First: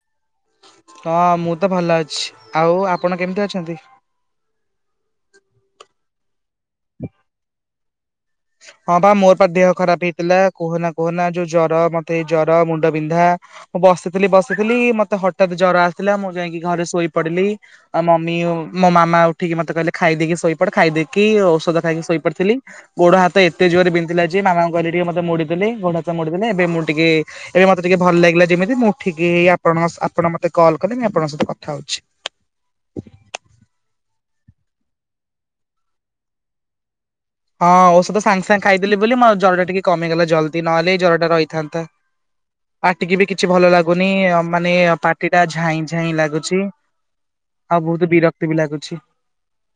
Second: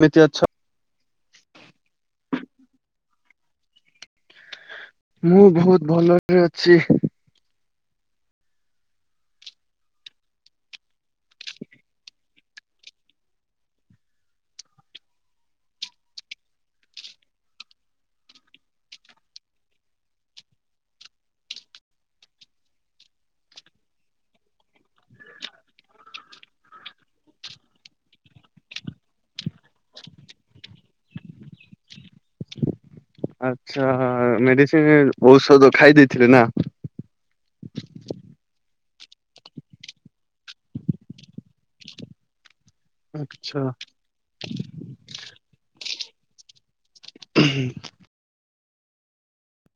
କେମିତି ଅଛ? ହଁ ମୁଁ ତ ଭଲ ଅଛି। ଆଉ ଆପଣ କେମିତି ଅଛନ୍ତି? ମୁଁ ବହୁତ ଭଲରେ ଅଛି। ହଁ ବା ମୋରପା ଦେହ ଖରାପ ହେଇଥିଲା କୁହନା କୁହନା ଯୋଉ ଜର ମତେ ଜର ମୁଣ୍ଡ ବିନ୍ଧା? ମୁଁ ବସିଥିଲି ବସିଥିଲି ମତେ ହଠାତ୍ ଜର ଆସିଥିଲା ମୁଁ ଯାଇକି ଘରେ ଶୋଇ ପଡିଲି। ଆଉ ମମି ମୋ ମାମା ଉଠିକି ମତେ କହିଲେ ଖାଇଦେଇକି ଶୋଇପଡ ଖାଇଦେଇକି ଔଷଧ ଖାଇକି ଶୋଇପଡିଥିଲି। ଗୋଡ ହାତ ଏତେ ଜୋରେ ବିନ୍ଧୂଥିଲା ଯେ ମା କହିଲ ଟିକେ ମତେ ମୋଡିଦେଲେ ଗୋଡ ହାତ ମୋଡିଦେଲେ ଏବେ ମୁଁ ଟିକେ ଏବେ ମତେ ଟିକେ ଭଲ ଲାଗିଲା ଯେମିତି ମୁଁ ଉଠିକି ଆପଣଙ୍କ ଆପଣ ମତେ କଲକଲେ ମୋତେ ଆପଣଙ୍କ ସହିତ କଥା ହଉଛି। ଆଚ୍ଛା ମେଡିସିନ ଔଷଧ ଖାଇ ଦେଇଥିଲେ ନା? ହଁ ଔଷଧ ସାଙ୍ଗେ ସାଙ୍ଗେ ଖାଇଦେଲି ବୋଲି ମୋ ଜର ଟା ଟିକେ କମିଗଲା ଜଲ୍ଦି ନହଲେ ଏଇ ଜରଟା ରହିଥାନ୍ତା। [inaudible] ପାଟିକି ବି କିଛି ଆଚ୍ଛା ଭଲ ଲାଗୁନି ମାନେ ପାଟିଟା ଝାଇଁ ଝାଇଁ ଲାଗୁଛି। ଆଉ ବହୁତ ବିରକ୍ତି ବି ଲାଗୁଛି।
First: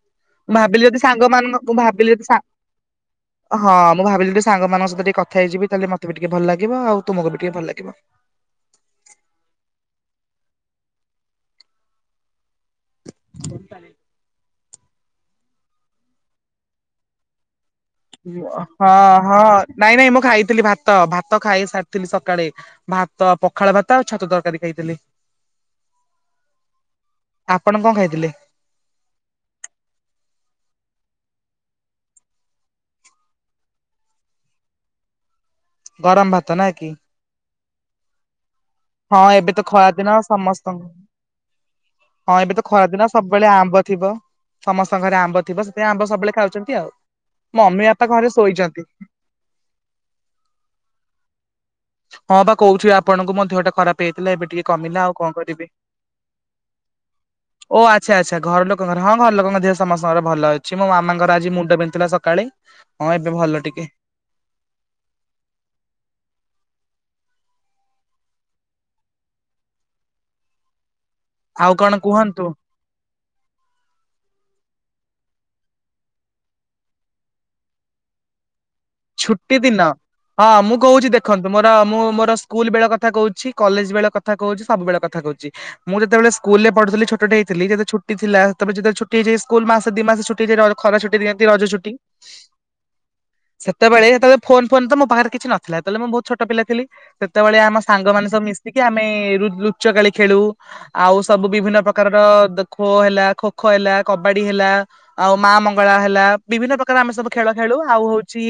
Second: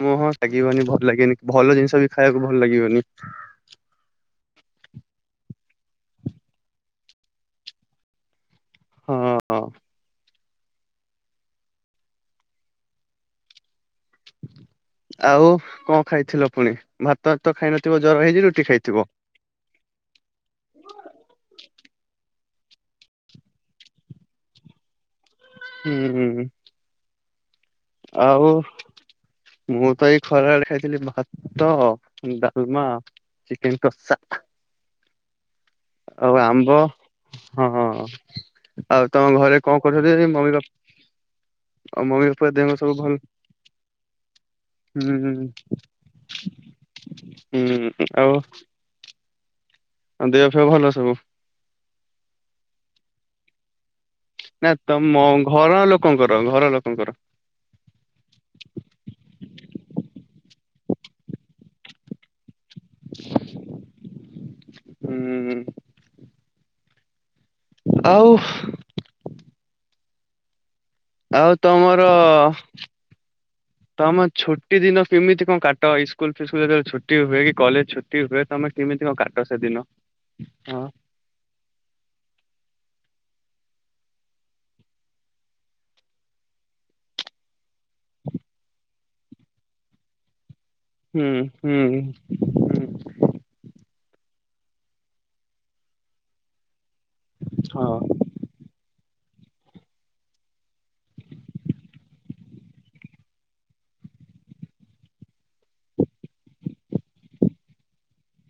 ମୁଁହଁ ମୁଁ ଭାବିଲି ଲାଗିବନି ଯଦି ଭଲ ସାଙ୍ଗ ଲାଗେନି ମାନଙ୍କ ମୁଁ ଭଲ ଜିନିଷ ଭାବିଲି ବି ଯଦି ସା ଖାଇବାକୁ ଭଲ ଲାଗିବନି। ହଁ ମୁଁ ଭାବିଲି ଯଦି ସାଙ୍ଗମାନଙ୍କ ସହିତ ଟିକେ କଥା ହେଇଯିବି ତାହେଲେ ମତେ ବି ଟିକେ ଭଲଲାଗିବ ଆଉ ତୁମକୁ ବି ଟିକେ ଭଲଲାଗିବ। ଉଁ ହୁଁ। [inaudible] ଆଉ କଣ ଖାଇଥିଲ ପୁଣି ଭାତ ତ ଖାଇନଥିବ ଜର ହେଇଛିି ରୁଟି ଖାଇଥିବ। ହଁ ହଁ ନାଇଁ ନାଇଁ ମୁଁ ଖାଇଥିଲି ଭାତ ଭାତ ଖାଇ ସାରିଥିଲି ସକାଳେ। ଭାତ ପଖାଳଭାତ ଆଉ ଛତୁ ତରକାରୀ ଖାଇଥିଲି। ହୁଁ ହୁଁ ହୁଁ। ଆପଣ କଣ ଖାଇ ଆଉ। ମୁଁ ତ ଏଇ ଖରାବେଳେ ଖାଇଥିଲି ଭାତ ଡାଲମା। ଚିକେନ୍ କସା। ଗରମ ଆଉ ଭାତ ନା ଆମ୍ବ କି? ହଁ ହଁ। ହଁ ଏବେ ତ ଖରାଦିନ ସମସ୍ତଙ୍କୁ। ବାପା ମମି ହଁ ବାପା ଏବେ ତ ଦେହ ସବୁ ଖରାଦିନ ଭଲ? ସବୁବେଳେ ଆମ୍ବ ଥିବ। ସମସ୍ତଙ୍କ ହୁଁ ଘରେ ଆମ୍ବ ଥିବ ସେଥିପାଇଁ ଆମ୍ବ ସବୁବେଳେ ଖାଉଛନ୍ତି ଆଉ ମମି ହୁଁ ବାପା ଘରେ ଶୋଇଛନ୍ତି। ଆଉ ଦେହ ଫେହ ଭଲ ସବୁ। ହଁ ବା କହୁଛି ଆପଣଙ୍କୁ ମୋ ଦେହ ଟା ଖରାପ। ହେଇଥିଲା ଏବେ ଟିକେ ନା କମିଲା ଆଉ ତମ କଣ କରିବି। ଘର ଲୋକଙ୍କର ଘର ଲୋକଙ୍କର ଓ ଆଚ୍ଛା ଆଚ୍ଛା ଘର ଲୋକଙ୍କର ହଁ ଘର ଲୋକଙ୍କ ଦେହ ସମସ୍ତଙ୍କର ଭଲ ଅଛି ମୋ ମାମାଙ୍କର ଆଜି ମୁଣ୍ଡ ବିନ୍ଦୁଥିଲା ସକାଳେ। ହଁ ଏବେ ଭଲ ଟିକେ। ହୁଁ। ଆଉ। ଆଉ କଣ ତମର। କୁହନ୍ତୁ। ତମେ ଛୁଟି ଦିନ କେମିତି କଣ କାଟ ଇସ୍କୁଲ ଫିସ୍କୁଲ ଯେତବେଳେ ଛୁଟି ହୁଏ କି କଲେଜ ଛୁଟି ହୁଏ ତମେ। କେମିତି କଣ କାଟ ଛୁଟି ଦିନ ସେଦିନ ମୁଁ ହଁ। କହୁଛି ଦେଖନ୍ତୁ ମୋର ମୁଁ ମୋର ସ୍କୁଲ ବେଳେ କଥା କହୁଛି କଲେଜ ବେଳେ କଥା କହୁଛି ସବୁବେଳେ କଥା କହୁଛି। ମୁଁ ଯେତବେଳେ ସ୍କୁଲ ରେ ପଢଥିଲ ଛଟ ହେଥିଲ ଯେତ ଛୁ ଥିଲା ସେବେଳେେବେ ଛୁଟିଇଯାଇ ସ୍କୁଲ ମାସ ଦି ମାସ। [inaudible] ଖରା ଛୁଟି ହୁଁ ଦିଅନ୍ତି ରଜ ହୁଁ ଛୁଟି। ହୁଁ ସେତେବେଳେ ଯେତେବେଳେ ଫୋନ ଫୋନ ତ ମୋ ପାଖରେ କିଛି ନଥିଲା ସେତେବେଳେ ମୁଁ ବହୁତ ଛୋଟ ପିଲା ଥିଲି ସେତେବେଳେ ଆମ ହଁ ସାଙ୍ଗମାନେ। ମିଶିକି ଆମେ ଲୁଚ କାଳି ଖେଳୁ। ଆଉ ସବୁ ବିଭିନ୍ନ ପ୍ରକାରର ଖୋ ହେଲା ଖୋ ଖୋ ହେଲା କବାଡି ହେଲା। ଆଉ ମା ମଙ୍ଗଳା ହେଲା ବିଭିନ୍ନ ପ୍ରକାର ଆମେ ସବୁ ଖେଳ ଖେଳୁ ଆଉ ହଉ। ଛି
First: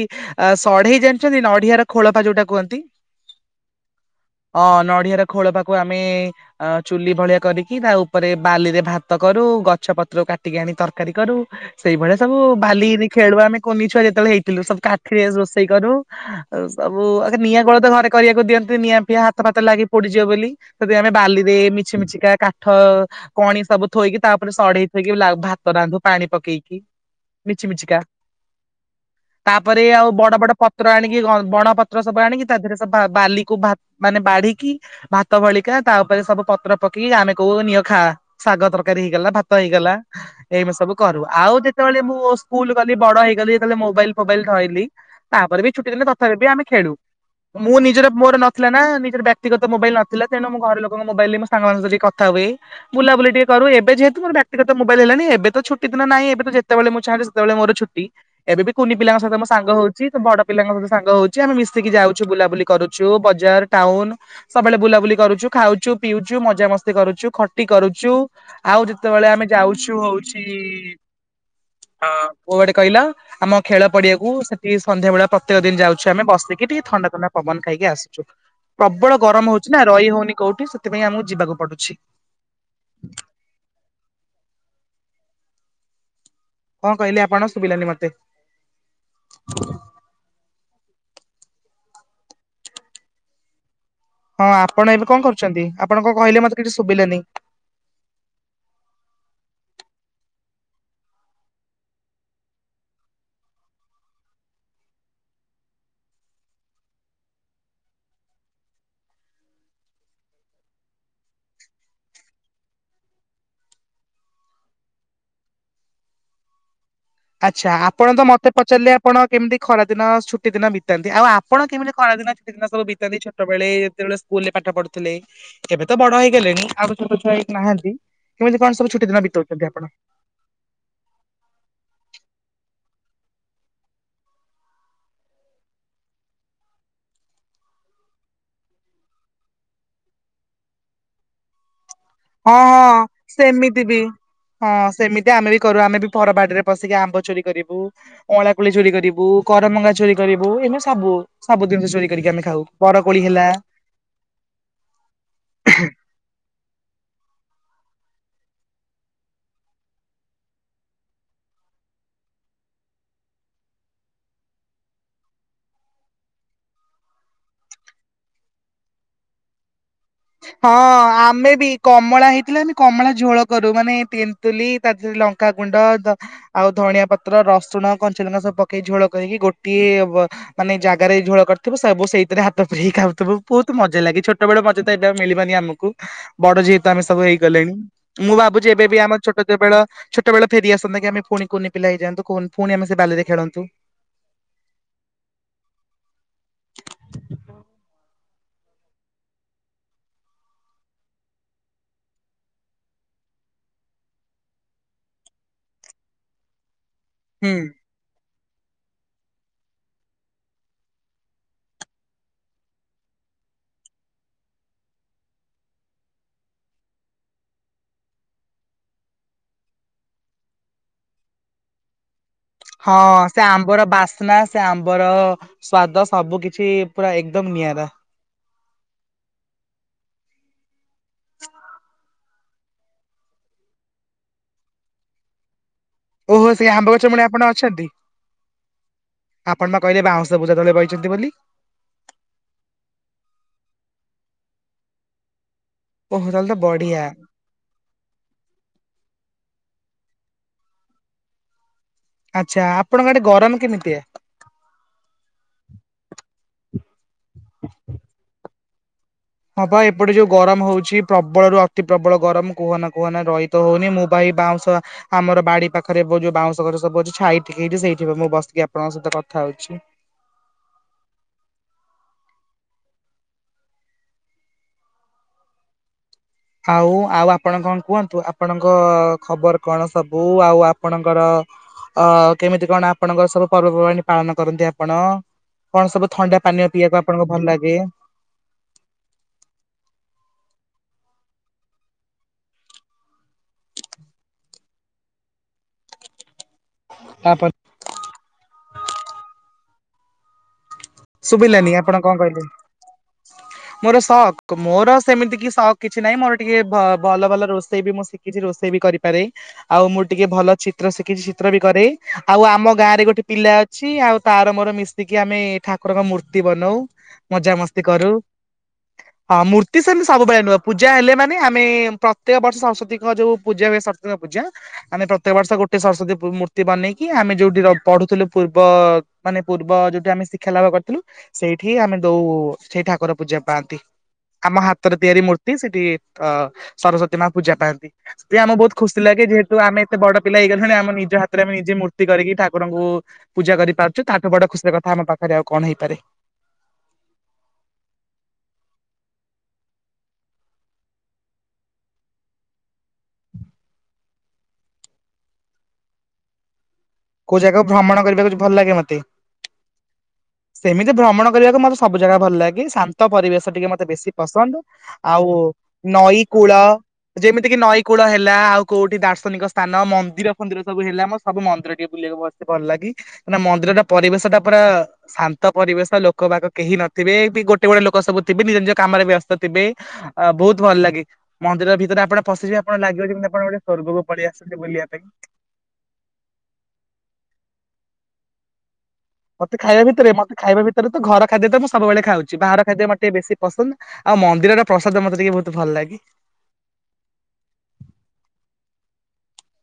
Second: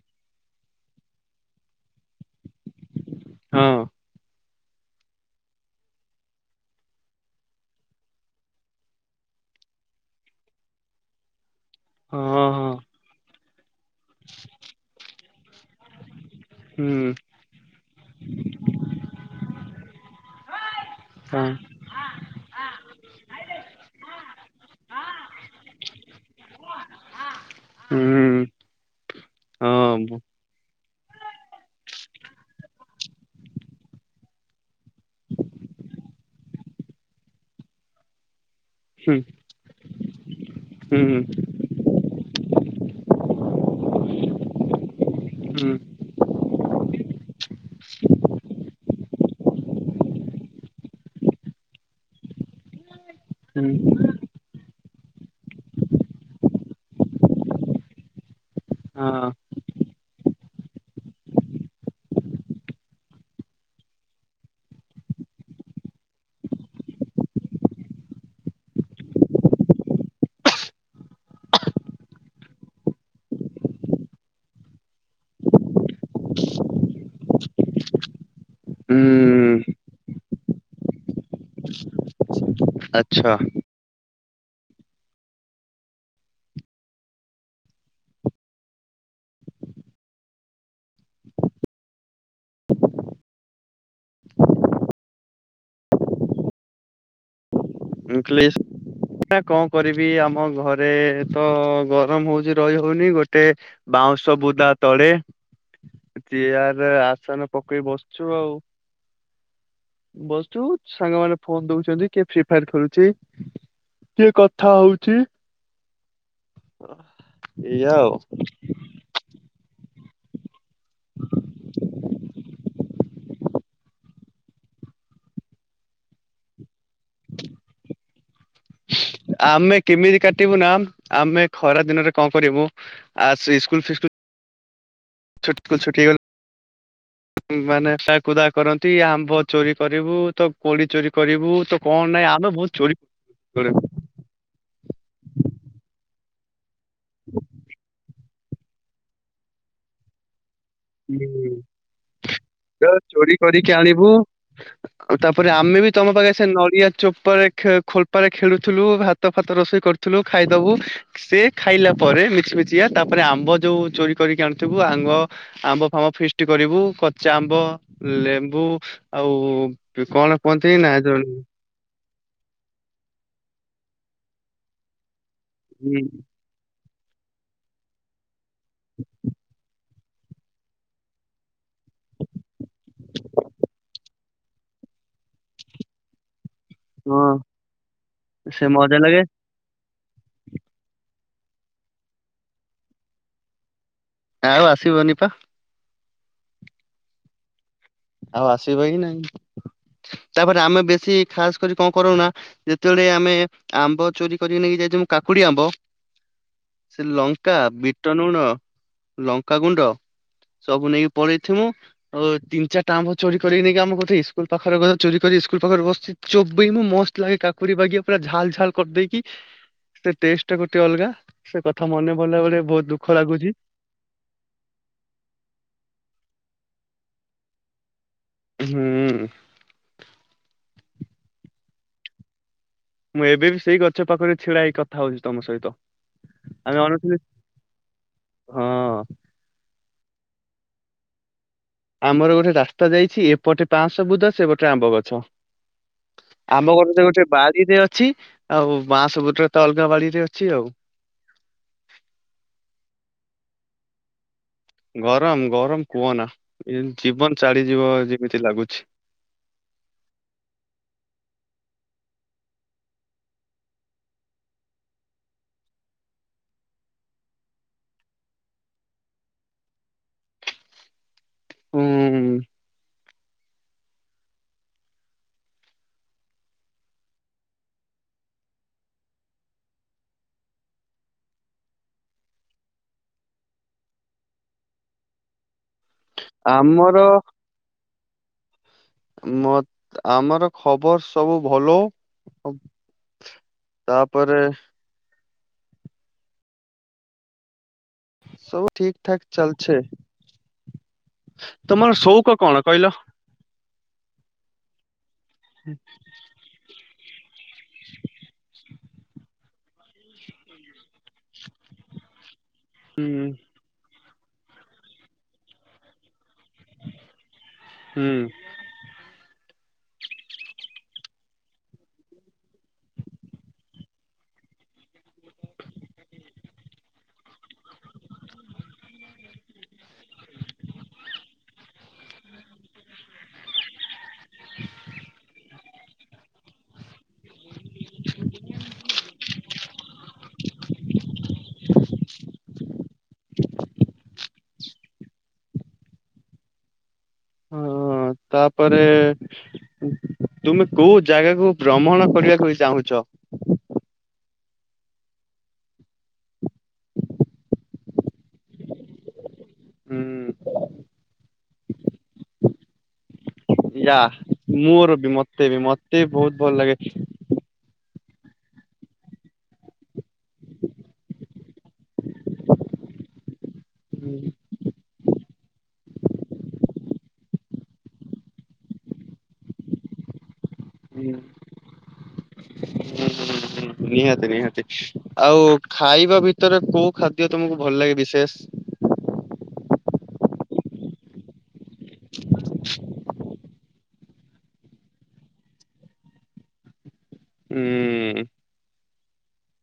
ସଢେଇ ଜାଣିଛନ୍ତି ନଡିଆର ଖୋଳପା ଯୋଉଟା କୁହନ୍ତି। ହଁ ଅଁ ନଡିଆର ଖୋଳପାକୁ ଆମେ। ଆ ଚୁଲି ଭଳିଆ କରିକି ତା ଉପରେ ବାଲିରେ ଭାତ କରୁ ଗଛ ପତ୍ର କାଟିକି ଆଣି ତରକାରୀ କରୁ। ସେଇଭଳିଆ ସବୁ ହଁ ହଁ ବାଲି ଖେଳୁ ଆମେ କୁନି ଛୁଆ ଯେତେବେଳେ ହେଇଥିଲୁ ସବୁ କାଠିରେ ରୋଷେଇ କରୁ। ଆଉ ସବୁ ହୁଁ ଆ ନିଆଁ ତ ଘରେ କରିବାକୁ ଦିଅନ୍ତି ନିଆଁ ଫିଆଁ ହାତ ଫାତ ଲାଗି ପୋଡିଯିବ ବୋଲି। ସତିକା ଆମେ ହଁ ବାଲିରେ ମିଛି ମିଛିକା କା କାଠ କଣି ସବୁ ଥୋଇକି ତାପରେ ସଢେଇଥୋଇକି ଭାତ ରାନ୍ଧୁ ପାଣି ପକେଇକି। ମିଛି ମିଛିିକା। ହୁଁ ତାପରେ ହଁ ଆଉ ବୁ ବଡ ବଡ ପତ୍ର ଆଣିକି ବଣ ପତ୍ର ସବୁ ଆଣିକି ତା ଦେହରେ ସବୁ ବାଲିକୁ ଭ ମାନେ ବାଢିକି ଭାତ ଭଳିକା ତା ଉପରେ ସବୁ ପତ୍ର ପକେଇକି ଆମେ କହୁ ନିଅ ଖା ସାଗତର ତରକାରୀ ହୁଁ ହେଇଗଲା ଭାତ ହେଇଗଲା ଏଇମିତି ସବୁ ହୁଁ କରୁ ଆଉ। ଯେତେବେଳେ ମୁଁ ସ୍କୁଲ ଗଲି ବଡ ହେଇଗଲି ସେତେବେଳେ ମୋବାଇଲ ଫୋବାଇଲ ଧଇଲି ତାପରେ ହୁଁ ବି ଛୁଟି ଦିନେ ତଥାପି ବି ଆମେ ଖେଳୁ। ମୁଁ ନିଜର ମୋର ନଥିଲା ନା ନିଜର ବ୍ୟକ୍ତିଗତ ମୋବାଇଲ ନଥିଲା ତେଣୁ ମୁଁ ଘର ଲୋଙ୍କ ମୋବାଇଲ ମୁଁ ସାଙ୍ଗମାନଙ୍କ ସହି କଥା ହୁଏ। ବୁଲାବୁଲି ଟିକେ କରୁ ହୁଁ ଏବେ ଯେହେତୁ ମୋର। ତ ମୋବାଇଲ ହେଲାଣି ଏବେ ତ ଛୁଟି ଦିନ ନାହିଁ ଏବେ ତ ଯେତେଳେ ମୁଁ ଚାଁେ ସେତେବେଳେ ମୋର ଛୁଟି ଏବେ ବି କୁ ପିଲଙ୍କ ହଁ ସାଙ୍ଗ ହଉଛି ତ ବଡ ପିଲାଙ୍କ ସହି ସାଙ୍ଗ ହଉଛି ଆମେ ମିଶିକି ଯାଉଛୁ ବୁଲାବୁଲି କରୁଛୁ ବଜାର ଟାଉନ। ସବୁବେଳେ ବୁଲାବୁଲି କରୁଛୁ ଖାଉଛୁ ପିଉଛୁ ମଜାମସ୍ତି କରୁଛୁ ଖଟି କରୁଛୁ। ଆଉ ଯେତେବେଳେ ଆମେ ଯାଉଛୁ ହଉଛି ପୁ ଗଟେ କହିଲ। ଆମ ଖେଳ ପଡିଆକୁ ସେଠି ସନ୍ଧ୍ୟାବେେଳେ ପ୍ରତ୍ୟେକ ଦିନ ଯାଉଛୁ ଆମେ ବସିକି ଟିକେ ଥଣ୍ଡା ଥଣ୍ଡା ପବନ ଖାଇକି ଆସଛୁ। ପ୍ରବଳ ଗରମ ହୁଁ ହଉଛି ନା ରହି ହଉନି କୋଉଠି ସେଥିପାଇଁ ଆମକୁ ଯିବାକୁ ପଡୁଛି। ଆଚ୍ଛା। କଣ କହିଲେ ଆପଣ ଶୁଭିଲାନି ମତେ। ହଁ ଆପଣ ଏବେ କଣ କରୁଛନ୍ତି ଆପଣ କଣ କହିଲେ ମତେ କିଛି ଶୁଭିଲାନି। ମୁ କହିଲି। କଣ କରିବି ଆମ ଘରେ ତ ଗରମ ହଉଚ ରହି ହଉନି ଗୋଟେ। ବାଉଁଶ ବୁଦା ତଳେ ଚେୟାର ଆସନ ପକେଇ ବସିଛୁ ଆଉ। ବସଛୁ ସାଙ୍ଗ ମାନେ ଫୋନ ଦଉଛନ୍ତି କିଏ ଫ୍ରି ଫାୟାର ଖେଳୁ ଚି କିଏ କଥା ହଉଛି? ଆଚ୍ଛା ଏଇଆ ଆଉ ଆପଣ ତ ମତେ ପଚାରିଲେ ଆପଣ କେମିତି ଖରା ଦିନ ଛୁଟି ଦିନ ବିତି ବିତାନ୍ତି ଆଉ ଆପଣ କେମିତି କା ଦିନ ଛ ଦିନ ସବୁ ବିତାନ୍ତି ଛୋଟବେଳେ ଯେତେବେଳେ ସ୍କୁଲ ରେ ପାଠ ପଢ଼ୁଥିଲେ ଏବେ ତ ବଡ ହେଇଗଲେଣି। ଆଉ ଛୋଟ ଛୁଆଇ ନାହାନ୍ତି କେମିତି କଣ ସବୁ ଛୋଟ ଦିନ ବିତଉଛନ୍ତି ଆପଣ? କିରିକାଟିିବୁନାମ୍। ଆମେ ଖରା ଦିନରେ କଣ କରିବୁ ଆ ସ୍କୁଲ୍ ଫିସ୍କୁଲ୍ ଛୁଟ୍କୁ ଛୁଟି ହେଇଗଲେ ମାନେକୁଦା କରନ୍ତି ଆମ୍ବ ଚୋରି କରିବୁ ତ କୋଳି ଚୋରି କରିବୁ ତ କଣ ନାଇଁ? ହଁ ହଁ ସେମିତି ବି। ହଁ ସେମିତି ଆମେ ବି କରୁ। ଆମେ ବି ପରବାଡ଼ିରେ ପଶିକି ଆମ୍ବ ଚୋରି କରିବୁ। ଅଳା କୋଳି ଚୋରି କରିବୁ। କରମଙ୍ଗା ଚୋରି କରିବୁ। ଏମିତି ସବୁ ସବୁ ସବୁ ଜିନିଷ ଚୋରି କରିକି ଆମେ ଖାଉ। ବରକୋଳି ଚୋରି ହେଲା। କରିକି ଆଣିବୁ ଆଉ ତାପରେ ଆମେ ବି ତମ ପାଖେ ସେ ନଡି଼ଆ ଚୋପାରେ ଖୋଳପାରେ ଖେଳୁଥିଲୁ ଭାତ ଫାତ ରୋଷେଇ କରୁଥିଲୁ ଖାଇଦବୁ। ସେ ଖାଇଲା ପରେ ମିଛି ମିଛି କା ତାପରେ ଆମ୍ବ ଯୋଉ ଚୋରି କରିକି ଆଣୁଥିବୁ ଆମ୍ବ ଆମ୍ବ ଫାମ୍ୱ ଫିଷ୍ଟି କରିବୁ କଙ୍ଚା ଆମ୍ବ, ଲେମ୍ବୁ ଆଉ ତୁ କଣ ହଁ ପହଞ୍ଚେଇି ନା ଜଣ ଆମେ ବି କମଳା ହେଇଥିଲା ଆମେ କମଳା ଝୋଳ କରୁ। ମାନେ ତେନ୍ତୁଲି ତା ଦେହରେ ଲଙ୍କାଗୁଣ୍ଡ ହୁଁ, ଆଉ ଧଣିଆ ପତ୍ର, ରସୁଣ, କଞ୍ଚଲଙ୍କା ସବୁ ପକେଇ ଝୋଳ କରିକି ଗୋଟିଏ ମାନେ ଜାଗାରେ ଝୋଳ କରିଥିବୁ ସବୁ ସେଇଥିରେ ହାତ ପୁରେଇକି ଖାଉଥିବ ବହୁତ ମଜା ଲାଗେ। ଛୋଟବେେଳେ ମ ଏଇଟା ମିଳିବାନି ଆମକୁ। ବଡ ଯେହେତୁ ଆମେ ସବୁ ହଁ ହେଇଗଲେଣି। ମୁଁ ସେ ଭାବୁଛି ଏବେ ବି ମଜା ଆମ ଲାଗେ ଛୋଟ ଯେତେବେ ଛୋଟବେଳେ ଫେରିଆସନ୍ତା କି? ଆମେ ପୁଣି କୁନି ପିଲା ହେଇଯଆନ୍ତୁ। ପୁଣି ଆମେ ସେ ବାଲିରେ ଖେଳନ୍ତୁ? ଆଉ ଆସିବନି ପା? ଆଉ ଆସିବ କି ନାଇଁ। ତାପରେ ଆମେ ବେଶୀ ଖାସ କରି କଣ କରୁନା ଯେତେବେଳେ ଆମେ ଆମ୍ବ ଚୋରି କରିକି ନେଇକି ଯାଇଛୁ କାକୁଡି, ଆମ୍ବ ସେ ହୁଁ ଲଙ୍କା ବି ବିଟଲୁଣ, ଲଙ୍କାାଗୁଣ୍ଡ ସବୁ ନେଇକି ପଳେଇଥିବୁ ଆଉ ତିନି ଚାର ତା ମୁ ଚୋରି କରିକ ନେଇକି ଆମ ଗୋଟେ ଇସ୍କୁଲ ପାଖରେ କଥା ଚୋରି କରି ସ୍କୁଲ ପାଖରେ ବସିଛି ଚୋବି ମୁଁ ମ ଲାଗେ କାକୁଡି ବାଗିଆ ପୁରା ଝାଲ ଝାଲ କରିଦେଇକି ତା ଟେଷ୍ଟ ଟା ଗୋଟେ ଅଲଗା, ସେ କଥା ମନେ ଭଲା ଭେ ହଁ ସେ ଆମ୍ବର ବାସ ନା ସେ ଆମ୍ବର ସ୍ଵାଦ ସବୁ କିଛି ପୁରା ଏକଦମ ନିଆରା। ହୁଁ। ମୁଁ ଏବେ ବି ସେଇ ଗଛ ପାଖରେ ଛିଡା ହେଇ କଥା ହଉଛି ତମ ସହିତ। ଓହୋ ସେଇ ଆମେ ଆମ୍ବ ଗଛ ଅନଉଥିଲୁ ମୂଳେ ଆପଣ ଅଛନ୍ତି? ହଁ ଆପଣ ବା କହିଲେ ବାଉଁଶ ବୁଦା ତଳେ ବଇଛନ୍ତି ବୋଲି? ଆମର ଗୋଟେ ରାସ୍ତା ଯାଇଛି, ଏପଟେ ବାଂଶ ବୁଦା ଏପଟେ ଆମ୍ବ ଗଛ। ଓହୋ ତାହେଲେ ତ ଆମ ବଢିଆ ଘରରେ ଗୋଟେ ବାଡିରେ ଅଛି, ଆଉ ବାଂସ ବୁଦା ତ ଅଲଗା ବାଡିରେ ଅଛି ଆଉ। ଆଚ୍ଛା ଆପଣଙ୍କ ଆଡେ ଗରମ କେମିତି ହୁଏ? ଗରମ ଗରମ କୁହ ନା ଜୀବନ ଚାଡିଯିବ ଯେମିତି ଲାଗୁଛି। ହଁ ବା ଏପଟେ ଯୋଉ ଗରମ ହଉଛି ପ୍ରବଳରୁୁ ଅତି ପ୍ରବଳ ଗରମ କୁହନା କୁହନା ରହିତ ହଉନି ମୁଁ ବା ଏଇ ବାଉଁଶ ଆମର ବାଡି ପାଖରେ ଯୋଉ ବାଉଁଶ ଘଛ ସବୁ ଅଛି ଛାଇ ଟିକେ ସେଇଠି ମୁଁ ବସିକି ଆପଣଙ୍କ ସହିତ କଥା ହଉଛି। ହୁଁ। ଆଉ ଆଉ ଆପଣ କଣ କୁହନ୍ତୁ? ଆପଣଙ୍କ ଖବର କଣ ସବୁ? ଆଉ ଆପଣଙ୍କର ଅ କେମିତି କଣ ଆପଣଙ୍କ ସବୁ ପର୍ବପର୍ବାଣି ପାଳନ କରନ୍ତି ଆପଣ? କଣ ସବୁ ଥଣ୍ଡା ପାନୀୟ ପିବାକୁ ଆମର ଆପଣଙ୍କୁ ଭଲ ଲାଗେ? [inaudible] ମତ୍ ଆମର ଖବର ସବୁ ଭଲ। ତାପରେ ତାପରେ ସବୁ ଠିକ୍ ଠାକ ଚାଲଛେ, ଶୁଭିଲାନି ତମର ଆପଣ ସଉକ କହିଲେ? କଣ କହିଲ? [inaudible] ମୋର ସକ୍ ମୋର ସେମିତି କି ସକ୍ କିଛି ନାହିଁ, ମୋର ଟିକେ ଭଲ ଭଲ ରୋଷେଇ ବି ମୁଁ ଶିଖି କିଛି ରୋଷେଇ ବି କରିପାରେ, ଆଉ ମୁଁ ଟିକେ ଭଲ ଚିତ୍ର ଶିଖିଛି ଚିତ୍ର ବି କରେ, ଆଉ ଆମ ଗାଁ ରେ ଗୋଟେ ହୁଁ ପିଲା ଅଛି ଆଉ ତାର ମୋର ମିଶିକି ଆମେ ଠାକୁରଙ୍କ ମୂର୍ତ୍ତି ବନଉ, ମଜା ମସ୍ତି ସ୍ତି କରୁ। ହୁଁ [inaudible] ହଁ ମୂର୍ତ୍ତି ସେମିତି ସବୁବେଳେ ନୁହଁ ପୂଜା ହେଲେ ମାନେ ଆମେ ପ୍ରତ୍ୟେକ ବର୍ଷ ସରସ୍ଵତୀଙ୍କ ଯୋଉ ପୂଜା ହୁଏ ସରସ୍ଵତୀଙ୍କ ପୂଜା ଆମେ ପ୍ରତ୍ୟେକ ବର୍ଷ ଗୋଟେ ସରସ୍ଵତୀ ମୂର୍ତ୍ତି ବନେଇକି ଆମେ ଯୋଉଠି ର ପଢୁଥିଲୁ ପୂର୍ବ ମାନେ ପୂର୍ବ ଯୋଉଠି ଆମେ ଶିକ୍ଷା ଲାଭ କରିଥିଲୁ ସେଇଠି ଆମେ ଦଉ ସେଇ ଠାକୁର ପୂଜା ପାଆନ୍ତି। ଆମ ହାତରେ ତିଆରି ମୂର୍ତ୍ତି ସେଠି ଅ ସରସ୍ଵତୀ ମା ପୂଜା ପାଆନ୍ତି। ସେ ଆମ ବହୁତ ଖୁସି ଲାଗେ କି ଯେହେତୁ ଆମେ ଏତେ ବଡ ପିଲା ହେଇଗଲୁଣି ଆମ ନିଜ ହାତରେ ଆମେ ନିଜେ ମୂର୍ତ୍ତି କରି ଠାକୁରଙ୍କୁ ପୂଜା କରିପାରୁଛୁ ତାଠୁ ବଡ ଖୁସିର କଥା ଆମ ପାଖରେ ଆଉ କଣ ହେଇପାରେ? ହଁ ତାପରେ ତୁମେ କୋଉ ଜାଗାକୁ ଭ୍ରମଣ କରିବାକୁ ଚାହୁଁଛ? କୋଉ ଜାଗାକୁ ଭ୍ରମଣ କରିବାକୁ ଭଲ ଲାଗେ ମତେ? ହୁଁ ସେମିତି ଭ୍ରମଣ କରିବାକୁ ମତେ ସବୁ ଜାଗା ଭଲ ଲାଗେ, ଶାନ୍ତ ପରିବେଶ ଟିକେ ମତେ ୟା ବେଶୀ ପସନ୍ଦ, ମୋର ବି ଆଉ ମତେ ବି ମତେ ନଈ ବହୁତ କୂଳ ଭଲ ଲାଗେ। ଯେମିତି କିି ନଈ କୂଳ ହେଲା ଆଉ କୋଉଠି ଦାର୍ଶନିକ ସ୍ଥାନ ମନ୍ଦିର ଫନ୍ଦିର ସବୁ ହେଲା ମୋର ସବୁ ମନ୍ଦିର ଟିଏ ବୁଲିବାକୁ ମୋତେ ଭଲ ଲାଗି ନା ମନ୍ଦିର ଟା ହୁଁ, ପରିବେଶ ଟା ପୁରା ଶାନ୍ତ ପରିବେଶ ଲୋକ ବାକ କେହି ନଥିବେ ବି ଗୋଟେ ଗୋଟେ ଲୋକ ସବୁ ଥିବେ ନିଜ ନିଜ କାମରେ ବ୍ୟସ୍ତ ଥିବେ। ଆ ବହୁତ ଭଲ ଲାଗେ, ହୁଁ, ମନ୍ଦିର ଭିତରେ ଆପଣ ପଶିଯିବେ ଆପଣ ଲାଗିବ ହୁଁ, ଯେମିତି ଆପଣ ଗୋଟେ ସ୍ୱର୍ଗକୁ ପଳେଇ ନିହାତି ଆସିଛନ୍ତି ନିହାତି ବୁଲିବା ପାଇଁ। ଆଉ ଖାଇବା ଭିତରେ କୋଉ ଖାଦ୍ୟ ତମକୁ ଭଲ ଲାଗେ ବିଶେଷେ? ମତେ ଖାଇବା ଭିତରେ ମତେ ଖାଇବା ଭିତରେ ତ ଘର ଖାଦ୍ୟ ତ ମୁଁ ସବୁବେଳେ ଖାଉଛି ବାହାର ଖାଦ୍ୟ ମଟେ ବେଶୀ ପସନ୍ଦ। ଆଉ ମନ୍ଦିରର ପ୍ରସାଦ ମତେ ଟିକେ ବହୁତ ଭଲ ଲାଗେ। ହୁଁ।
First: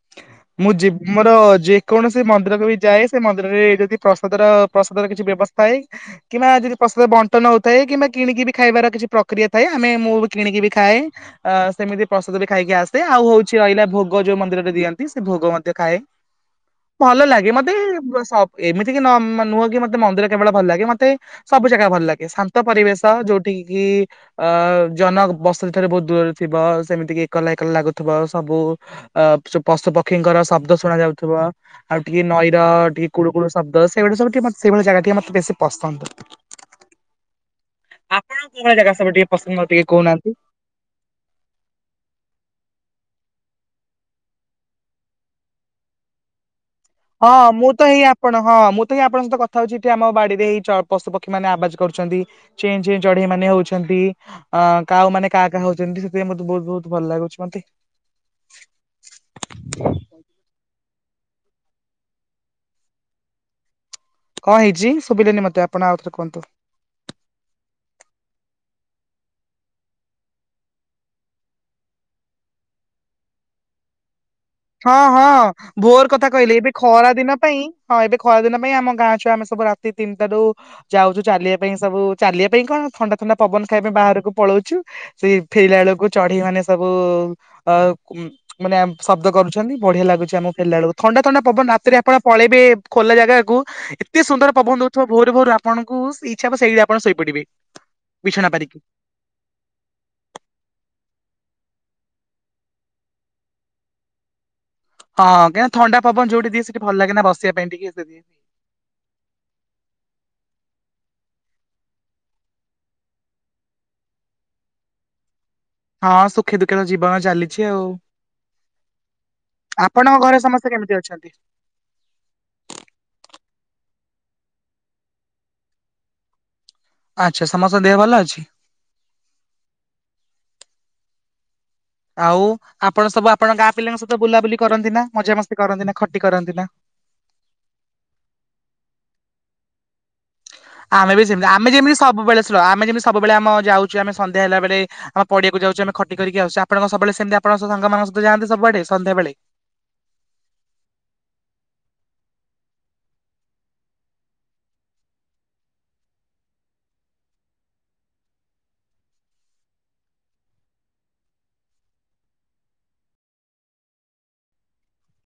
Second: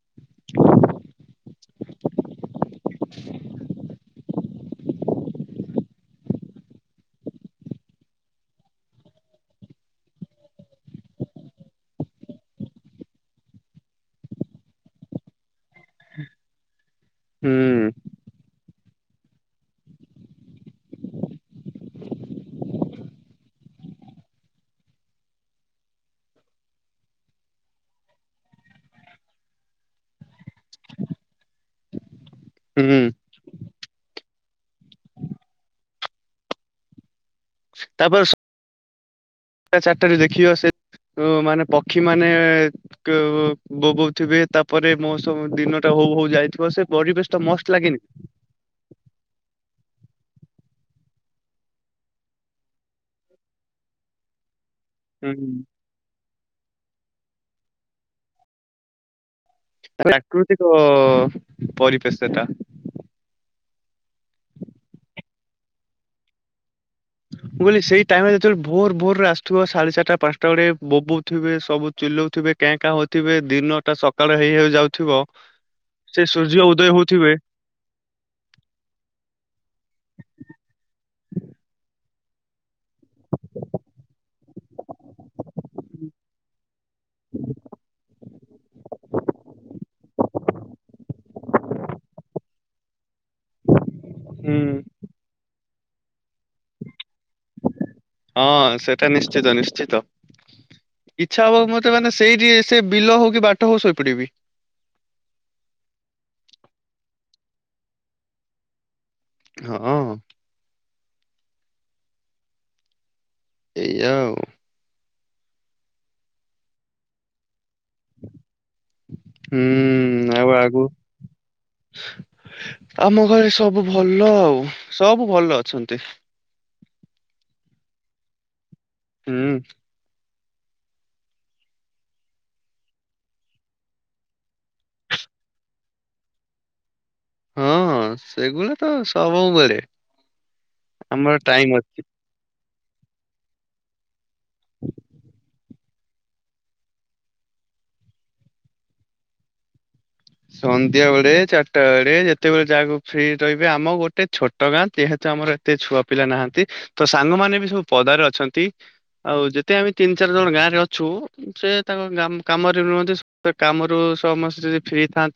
[inaudible] ମୁଁ ଯିବ୍ ମୋର ଯେକୌଣସି ମନ୍ଦିରକୁ ବି ଯାଏ ସେ ମନ୍ଦିରରେ ଯଦି ପ୍ରସାଦର ପ୍ରସାଦର କିଛି ବ୍ୟବସ୍ଥା ହେଇ କିମ୍ବା ଯଦି ପ୍ରସାଦ ବଣ୍ଟନ ହଉଥାଏ କିମ୍ବା କିଣିକିବି ଖାଇବାର କିଛି ପ୍ରକ୍ରିୟା ଥାଏ ଆମେ ମୁଁ ବି କିଣିକି ବି ଖାଏ। ଆ ସେମିତି ପ୍ରସାଦ ବି ଖାଇକି ଆସେ ଆଉ ହଉଛି ରହିଲା ଭୋଗ ଯୋଉ ମନ୍ଦିର। ଦିଅନ୍ତି ସେ ଭୋଗ ମଧ୍ୟ ଖାଏ। ଭଲ ଲାଗେ ମତେ ହୁଁ ସ ଏମିତି କି ନ ମା ନ ନୁହଁ କି ମତେ ମନ୍ଦିର କେବଳ ଭଲ ଲାଗେ ମତେ। ସବୁ ଜାଗା ଭଲ ଲାଗେ ଶାନ୍ତ ପରିବେଶ ଯୋଉଠି ଗେ ଅ ଜନ ବସତି ଠାରୁ ବହୁତ ଦୂରରେ ଥିବ ସେମିତି କି ଏକଲା ଏକଲା ଲାଗୁଥୁବ ସବୁ। ଅ ପଶୁ ପକ୍ଷୀଙ୍କର ଶବ୍ଦ ଶୁଣା ଯାଉଥୁବ। ଆଉ ଟିକେ ନଈର ହୁଁ ଟିକେ କୁଳୁକୁଳୁ ଶବ୍ଦ ସେଇଭଳି ସବୁ ଟିକେ ମ ସେଇଭଳିଆ ଜାଗା ଟିକେ ମତେ ବେଶୀ ପସନ୍ଦ। [inaudible] ତାପରେ ଆପଣଙ୍କୁ କୋଉ ଭଳିଆ ଜାଗା ସବୁ ଟିକେ ପସନ୍ଦ ମତେ ଟିକେ କହୁନାହାଁନ୍ତି। ଉ ମାନେ ପକ୍ଷୀ ମାନେ। [unintelligible] ବୋବଉଥିବେ ତାପରେ ମୋର ସବୁ ଦିନ ଟା ହଉ ହଉ ଯାଇଥିବ ସେ ପରିବେଶ ଟା ହଁ ମୁଁ ମସ୍ତ ତ ଲାଗେନି। ହେଇ ଆପଣ। ହଁ ମୁଁ ତ ହିଁ ଆପଣଙ୍କ ସହିତ କଥା ହଉଚି ଏଠି ଆମ ବାଡି ରେ ଏଇ ଚ ପଶୁ ପକ୍ଷୀ ମାନେ ଆବାଜ କରୁଛନ୍ତି। ଚେଁ ଚେଁ ଚଢେଇ ମାନେ ହଉଛନ୍ତି ଅ କାଉ ମାନେ ହୁଁ। କା -କା ହଉଛନ୍ତି ସେ ସେ ମତେ ବହୁତ ବହୁତ ଭଲ ଲାଗୁଛି ମତେ। ପ୍ରାକୃତିକ ପରିବେଶଟା। କଁ ହେଇଚି ଶୁଭିଲାନି ମତେ ଆପଣ ଆଉଥରେ କୁହନ୍ତୁ। ମୁଁ କହିଲି ସେଇ ଟାଇମ ରେ ଯେତେବେଳେ ଭୋର ଭୋର ରେ ଆସୁଥୁବ ସାଢେ ଚାରିଟା ପାଞ୍ଚଟା ବେଳେ ବୋ ବୋଉ ଥିବେ ସବୁ ଚିଲ୍ଲଉଥିବେ। କେଁ କାଁ ହଉଥିବେ ଦିନଟା ସକାଳେ ହେଇଯାଉ ହଁ ହଁ ଭୋର କଥା କହିଲେ ଏବେ ଉଦୟ ଖରା ହଉଥିବେ ଦିନ ପାଇଁ। ହଁ ଏବେ ଖରାଦିନ ପାଇଁ ଆମ ଗାଁ ଛୁଆ ଆମେ ସବୁ ରାତି ତିନିଟା ରୁ। ଯାଉଚୁ ଚାଲିବା ପାଇଁ ଏ ସବୁ ଚାଲିବା ପାଇଁ କଣ ଥଣ୍ଡା ଥଣ୍ଡା ପବନ ଖାଇବା ପାଇଁ ବାହାରକୁ ପଳଉଛୁ। ସେଇ ଫେରିଲା ବେଳକୁ ଚଢେଇ ମାନେ ସବୁ ଅ ଉଂ ମାନେ ଶବ୍ଦ କରୁ ଛନ୍ତି ବଢିଆ ଲାଗୁଛି ଆମକୁ ଫେରିଲା ବେଳକୁ ଥଣ୍ଡା ଥଣ୍ଡା ପବନ ରାତିରେ ଆପଣ ପଳେଇବେ ଖୋଲା ଜାଗାକୁ। ଏତେ ସୁନ୍ଦର ହୁଁ ପବନ ଦଉଥୁବ ଭୋରୁ ଭୋରୁ ଆପଣଙ୍କୁ ଇଚ୍ଛା ହବ ସେଇଠୀ ଆପଣ ଶୋଇପଡିବେ। ବିଛଣା ହଁ ପାରିକି। ସେଟା ନିଶ୍ଚିତ ନିଶ୍ଚିତ। ଇଚ୍ଛା ହବ ମତେ ମାନେ ସେଇଠି ସେ ବିଲ ହଉ କି ବାଟ ହଉ ଶୋଇପଡିବି। ହଁ କାଇଁ ନା ଥଣ୍ଡା ପବନ ଯୋଉଠି ଦିଏ ସେଠି ଭଲ ଲାଗେ ନା ବସିବା ପାଇଁ ଟିକେ ସେ ଦିଏ। ହଁ ଅ। ଏଇଆ ଆଉ। ହଁ ସୁଖେ ଦୁଃଖେ ତ ଜୀବନ ଚାଲିଛି ଆଉ। ଆପଣଙ୍କ ହୁଁ ଘରେ ଆଉ ସମସ୍ତେ ଆଗୁ କେମିତି ଅଛନ୍ତି? ଆମ ଘରେ ସବୁ ଭଲ ଆଉ ସବୁ ଭଲ ଅଛନ୍ତି। ଆଚ୍ଛା ସମସ୍ତଙ୍କ ଦେହ ଭଲ ଅଛି? ହୁଁ। ଆଉ ଆପଣ ସବୁ ଆପଣଙ୍କ ଗାଁ ପିଲାଙ୍କ ସହିତ ବୁଲାବୁଲି କରନ୍ତି ନା ମଜାମସ୍ତି କରନ୍ତି ନା ଖଟି କରନ୍ତି ନା। ହଁ ସେଗୁଡ଼ା ତ ସବୁବେଳେ। ଆମେ ବି ଆମର ସେମିତି ଟାଇମ ଆମେ ଯେମିତି ଅଛି। ସବୁବେଳେ ଶୁଣ ଆମେ ଯେମିତି ସବୁବେଳେ ଆମ ଯାଉ। ଆମେ ସଧ୍ୟା ହେଲା ବେଳେ ଆମ ପଡିଆକୁ ଯାଉଚେ ଆମେ ଖ। କରିକି ଆସୁ, ଆପଣ କଣ ସବୁବେଳେ ସେମିତି ଆପଣଙ୍କ ସାଙ୍ଗମାନଙ୍କ ସହିତ ଯଆନ୍ତି ସବୁଆ ଆଡ଼େ ସନ୍ଧ୍ୟାବେଳେ। ସନ୍ଧ୍ୟା ବେଳେ, ଚାରିଟା ବେଳେ ଯେତେବେଳେ ଯାହାକୁ ଫ୍ରି ରହିବେ ଆମ ଗୋଟେ ଛୋଟ ଗାଁ ଯେହେତୁ ଆମର। ଏତେ ଛୁଆ ପିଲା ନାହାନ୍ତି, ତ ସାଙ୍ଗମାନେ ବି ସବୁ ପଦାରେ ଅଛନ୍ତି। ଆଉ ଯେତେ ଆମେ ତିନି ଚାରି ଜଣ ଗାଁ ରେ ଅଛୁ। ସେ ତାଙ୍କ କାମରେ ରୁହନ୍ତି, ସେ କାମରୁ ସମସ୍ତେ ଯଦି ଫ୍ରି ଥାଆନ୍ତି।